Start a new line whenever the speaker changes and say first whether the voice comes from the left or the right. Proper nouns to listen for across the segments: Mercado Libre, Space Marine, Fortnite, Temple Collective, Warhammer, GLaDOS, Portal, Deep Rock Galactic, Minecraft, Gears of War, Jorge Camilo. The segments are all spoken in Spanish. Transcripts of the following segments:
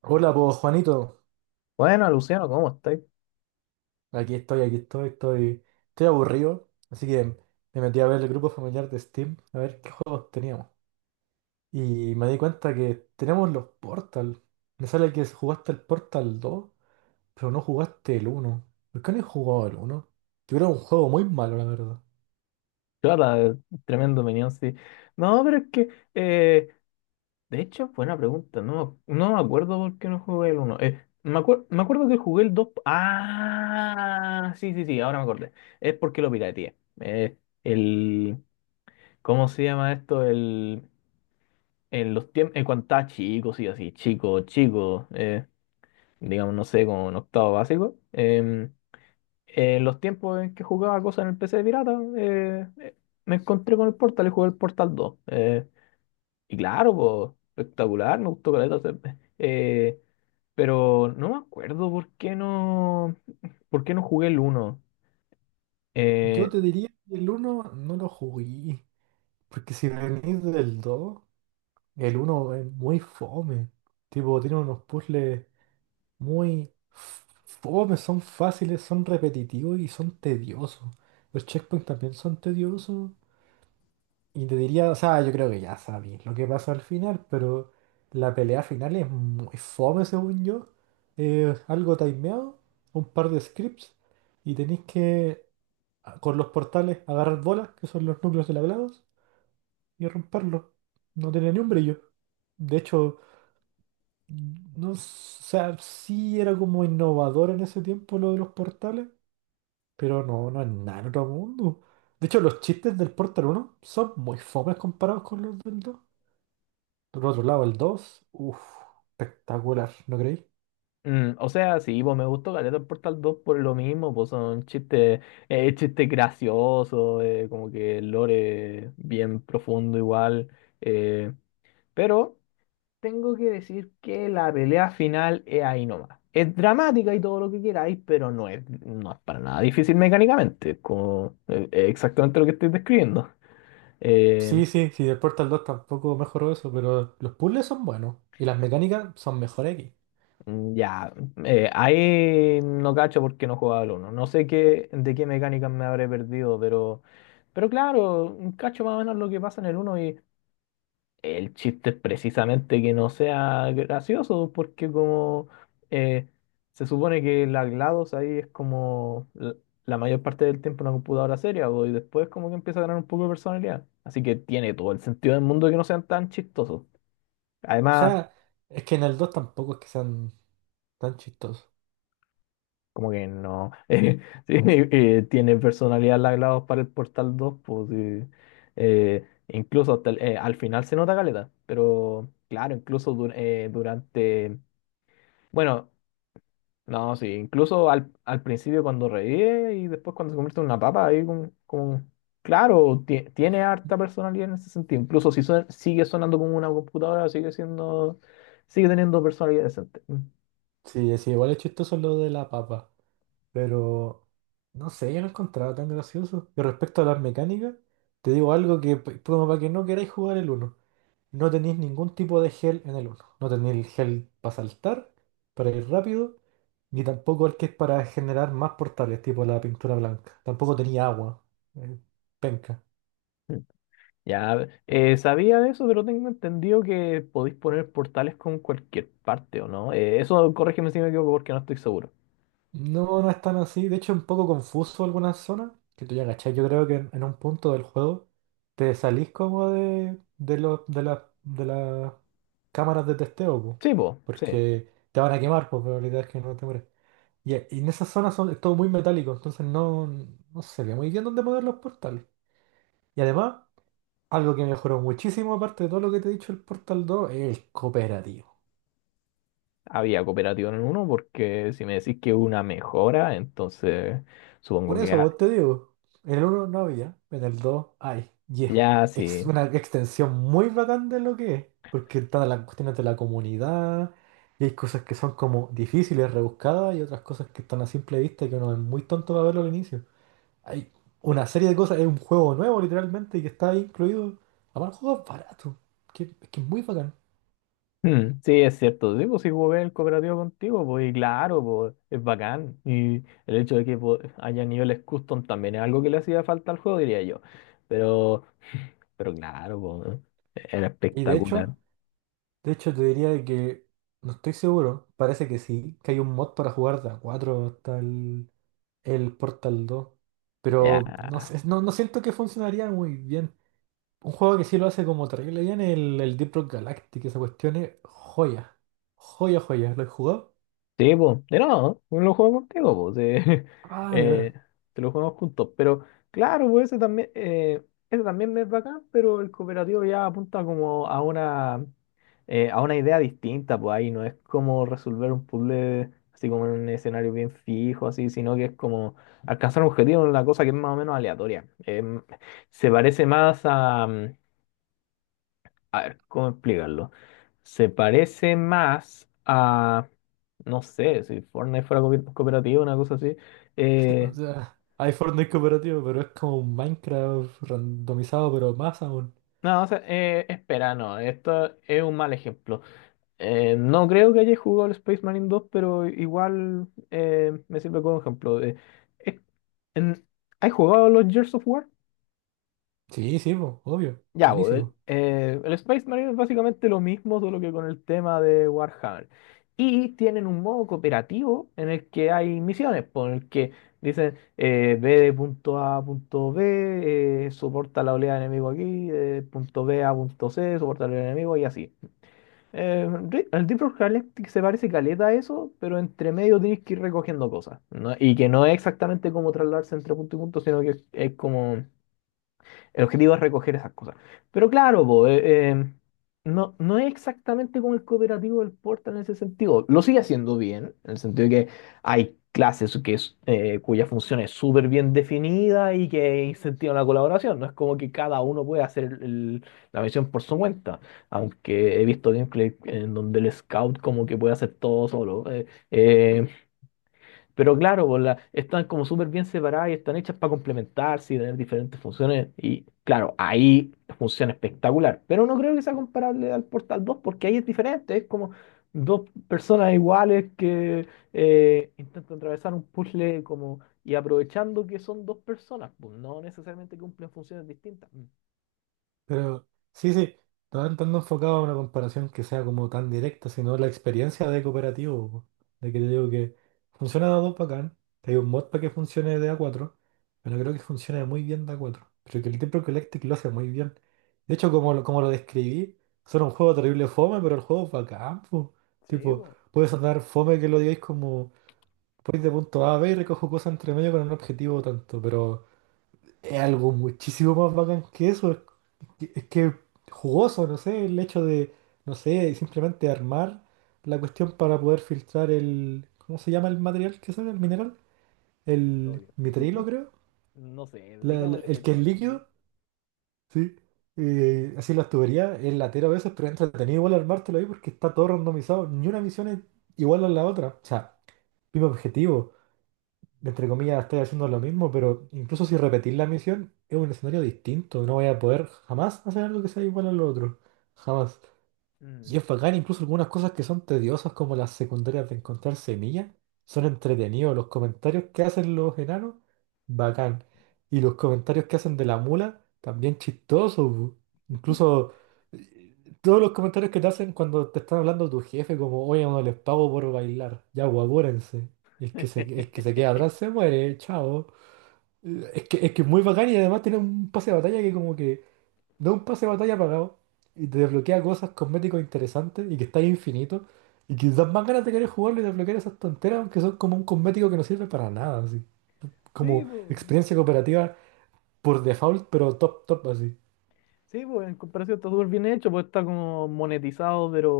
right: Hola, pues Juanito,
left: Bueno, Luciano, ¿cómo estáis?
right: aquí estoy, estoy aburrido, así que me metí a ver el grupo familiar de Steam, a ver qué juegos teníamos. Y me di cuenta que tenemos los Portal. Me sale que jugaste el Portal 2, pero no jugaste el uno. ¿Por qué no he jugado el uno? Yo creo un juego muy malo, la verdad.
left: Claro, tremendo opinión, sí. No, pero es que, eh, de hecho, buena pregunta. No, no me acuerdo por qué no jugué el 1. Me acuerdo que jugué el 2. Ah, sí, sí, sí, ahora me acordé. Es porque lo pirateé. El, ¿Cómo se llama esto? En los tiempos, en cuando estaba chico, sí, así, chico, chico, digamos, no sé, como en octavo básico. En los tiempos en que jugaba cosas en el PC de pirata, me encontré con el Portal y jugué el Portal dos. Y claro, po, espectacular, me gustó caleta. Eh, pero no me acuerdo por qué no jugué el uno.
right: Yo
left: Eh,
right: te diría que el uno no lo jugué, porque si venís del 2, el uno es muy fome. Tipo, tiene unos puzzles muy fome, son fáciles, son repetitivos y son tediosos. Los checkpoints también son tediosos. Y te diría, o sea, yo creo que ya sabéis lo que pasa al final, pero la pelea final es muy fome, según yo. Algo timeado, un par de scripts, y tenéis que, con los portales, agarrar bolas, que son los núcleos de la GLaDOS, y romperlos. No tiene ni un brillo. De hecho, no, o sea, sí era como innovador en ese tiempo lo de los portales, pero no es nada en otro mundo. De hecho, los chistes del Portal uno son muy fomes comparados con los del dos. Por otro lado, el dos, uff, espectacular, ¿no creéis?
left: mm, o sea, sí, pues me gustó caleta el Portal dos por lo mismo, pues son chistes, chistes graciosos, como que el lore bien profundo igual. eh, pero tengo que decir que la pelea final es ahí nomás. Es dramática y todo lo que queráis, pero no es para nada difícil mecánicamente. Es como, es exactamente lo que estoy describiendo. Eh,
right: Sí, sí, sí, el Portal dos tampoco mejoró eso, pero los puzzles son buenos y las mecánicas son mejores aquí.
left: ya, ahí no cacho porque no jugaba al uno. No sé qué, de qué mecánicas me habré perdido, pero claro, cacho más o menos lo que pasa en el uno. El chiste es precisamente que no sea gracioso, porque como eh, se supone que la GLaDOS ahí es como la mayor parte del tiempo una computadora seria, bo, y después como que empieza a ganar un poco de personalidad. Así que tiene todo el sentido del mundo que no sean tan chistosos.
right: O
left: Además,
right: sea, es que en el 2 tampoco es que sean tan chistosos.
left: como que no. Sí, tiene personalidad la GLaDOS para el Portal dos pues sí. Incluso hasta al final se nota caleta, pero claro, incluso durante... Bueno. No, sí, incluso al principio cuando revive y después cuando se convierte en una papa, ahí claro, tiene harta personalidad en ese sentido. Incluso si sigue sonando como una computadora, sigue teniendo personalidad decente. Mm.
right: Sí, sí, igual es chistoso lo de la papa. Pero no sé, yo no encontraba tan gracioso. Y respecto a las mecánicas, te digo algo que, como para que no queráis jugar el uno. No tenéis ningún tipo de gel en el uno. No tenéis el gel para saltar, para ir rápido, ni tampoco el que es para generar más portales, tipo la pintura blanca. Tampoco tenía agua. eh, Penca.
left: Mm. Ya, sabía de eso, pero tengo entendido que podéis poner portales con cualquier parte, ¿o no? Eso, corrígeme si me equivoco porque no estoy seguro.
right: No, no es tan así. De hecho, es un poco confuso algunas zonas. Que tú ya cachai. Yo creo que en un punto del juego te salís como de las cámaras de testeo, po,
left: Sí, pues, sí.
right: porque te van a quemar, pues probabilidad es que no te mueres. Y en esas zonas es todo muy metálico, entonces no se ve muy bien dónde poner los portales. Y además, algo que mejoró muchísimo, aparte de todo lo que te he dicho, el Portal dos es el cooperativo.
left: ¿Había cooperativa en el uno? Porque si me decís que una mejora, entonces supongo
right: Por
left: que...
right: eso
left: ha-
right: vos te digo, en el uno no había, en el 2 hay. Y es
left: Ya, sí.
right: una extensión muy bacán de lo que es, porque están las cuestiones de la comunidad, y hay cosas que son como difíciles, rebuscadas, y otras cosas que están a simple vista y que uno es muy tonto para verlo al inicio. Hay una serie de cosas, es un juego nuevo literalmente, y que está ahí incluido. Aparte, el juego es barato, es que es muy bacán.
left: Mm, sí, es cierto. Sí, pues si jugué el cooperativo contigo, pues y claro, pues es bacán. Y el hecho de que pues, haya niveles custom también es algo que le hacía falta al juego, diría yo. Pero, pero claro, pues, era
right: Y de hecho,
left: espectacular.
right: de hecho te diría de que, no estoy seguro, parece que sí, que hay un mod para jugar de a 4 hasta el Portal dos.
left: Ya.
right: Pero no sé, no siento que funcionaría muy bien. Un juego que sí lo hace como terrible bien, el Deep Rock Galactic, esa cuestión es joya. Joya, joya. ¿Lo he jugado?
left: Sí, pues, de ¿no? lo juego contigo, pues,
right: Ah, de veras.
left: eh, te lo jugamos juntos, pero claro, pues ese también me es bacán, pero el cooperativo ya apunta como a a una idea distinta, pues ahí no es como resolver un puzzle así como en un escenario bien fijo, así, sino que es como alcanzar un objetivo en una cosa que es más o menos aleatoria. Em, se parece más a, a ver, ¿cómo explicarlo? Se parece más a, no sé, si Fortnite fuera cooperativo, una cosa así.
right: O
left: Eh,
right: sea, hay Fortnite cooperativo, pero es como un Minecraft randomizado, pero más aún.
left: no, o sea, espera, no, esto es un mal ejemplo. No creo que haya jugado al Space Marine dos, pero igual me sirve como ejemplo. Eh, en- ¿Has jugado los Gears of War?
right: Sí, sí, po, obvio.
left: Ya, bo,
right: Buenísimo.
left: el Space Marine es básicamente lo mismo, solo que con el tema de Warhammer. Y tienen un modo cooperativo en el que hay misiones, po, en el que dicen ve de punto A a punto B, soporta la oleada de enemigo aquí, de punto B a punto C, soporta la oleada de enemigo y así. El Deep Rock Galactic se parece caleta a eso, pero entre medio tienes que ir recogiendo cosas, ¿no? Y que no es exactamente como trasladarse entre punto y punto, sino que es como. El objetivo es recoger esas cosas. Pero claro, po, no es exactamente como el cooperativo del Portal en ese sentido. Lo sigue haciendo bien, en el sentido de que hay clases que es, cuya función es súper bien definida y que incentivan la colaboración. No es como que cada uno puede hacer la misión por su cuenta, aunque he visto gameplay en donde el scout como que puede hacer todo solo. Eh, pero claro, pues, están como súper bien separadas y están hechas para complementarse y tener diferentes funciones. Y claro, ahí funciona espectacular. Pero no creo que sea comparable al Portal dos porque ahí es diferente. Es como dos personas iguales que intentan atravesar un puzzle como y aprovechando que son dos personas, pues no necesariamente cumplen funciones distintas.
right: Pero sí, sí, no tan enfocado a una comparación que sea como tan directa, sino la experiencia de cooperativo, po. De que te digo que funciona de a dos bacán, que hay un mod para que funcione de a cuatro, pero creo que funciona muy bien de a cuatro. Creo que el Temple Collective lo hace muy bien. De hecho, como, como lo describí, suena un juego terrible fome, pero el juego es bacán, po.
left: Sí,
right: Tipo,
left: pues,
right: puedes andar fome que lo digáis como voy de punto A a B y recojo cosas entre medio con un objetivo tanto, pero es algo muchísimo más bacán que eso. Es que jugoso, no sé, el hecho de, no sé, simplemente armar la cuestión para poder filtrar el, ¿cómo se llama el material que sale? El mineral, el
left: petróleo.
right: mitrilo, creo.
left: No sé,
right: La- la-
left: digámosle
right: el que es
left: petróleo. ¿Sí?
right: líquido, sí. Así las tuberías, es latero a veces, pero es entretenido igual armártelo ahí porque está todo randomizado, ni una misión es igual a la otra, o sea, mismo objetivo, entre comillas, estoy haciendo lo mismo, pero incluso si repetís la misión, es un escenario distinto, no voy a poder jamás hacer algo que sea igual al otro, jamás.
left: Mm.
right: Y es bacán, incluso algunas cosas que son tediosas, como las secundarias de encontrar semillas, son entretenidos. Los comentarios que hacen los enanos, bacán. Y los comentarios que hacen de la mula, también chistosos, bu. Incluso todos los comentarios que te hacen cuando te están hablando tu jefe, como, oye, no les pago por bailar, ya, guapúrense. El que se queda atrás se muere, chao. Es que es muy bacán y además tiene un pase de batalla que como que da un pase de batalla pagado y te desbloquea cosas, cosméticos interesantes y que está ahí infinito y que dan más ganas de querer jugarlo y desbloquear esas tonteras, aunque son como un cosmético que no sirve para nada, así.
left: Sí,
right: Como
left: pues.
right: experiencia cooperativa por default, pero top, top, así.
left: Sí, pues en comparación está súper bien hecho, pues está como monetizado, pero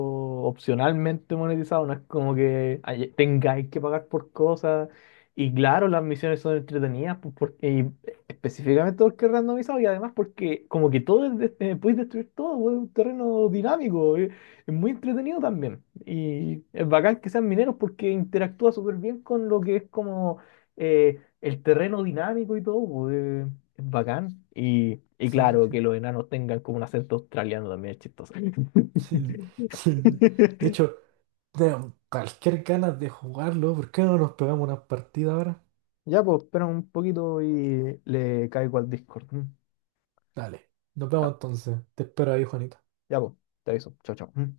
left: opcionalmente monetizado, no es como que tengáis que pagar por cosas. Y claro, las misiones son entretenidas, pues, porque, y específicamente porque es randomizado y además porque como que todo es podéis destruir todo, pues, es un terreno dinámico, muy entretenido también. Y es bacán que sean mineros porque interactúa súper bien con lo que es como eh, el terreno dinámico y todo, pues, es bacán. Y
right: Sí,
left: claro,
right: sí,
left: que los enanos tengan como un acento australiano también es chistoso.
right: sí, sí, sí. De hecho, tengo cualquier ganas de jugarlo, ¿por qué no nos pegamos una partida ahora?
left: Ya, pues, espera un poquito y le caigo al Discord. ¿M?
right: Dale, nos
left: Ya,
right: vemos entonces. Te espero ahí, Juanita.
left: ya, pues, te aviso. Chao, chao. ¿M?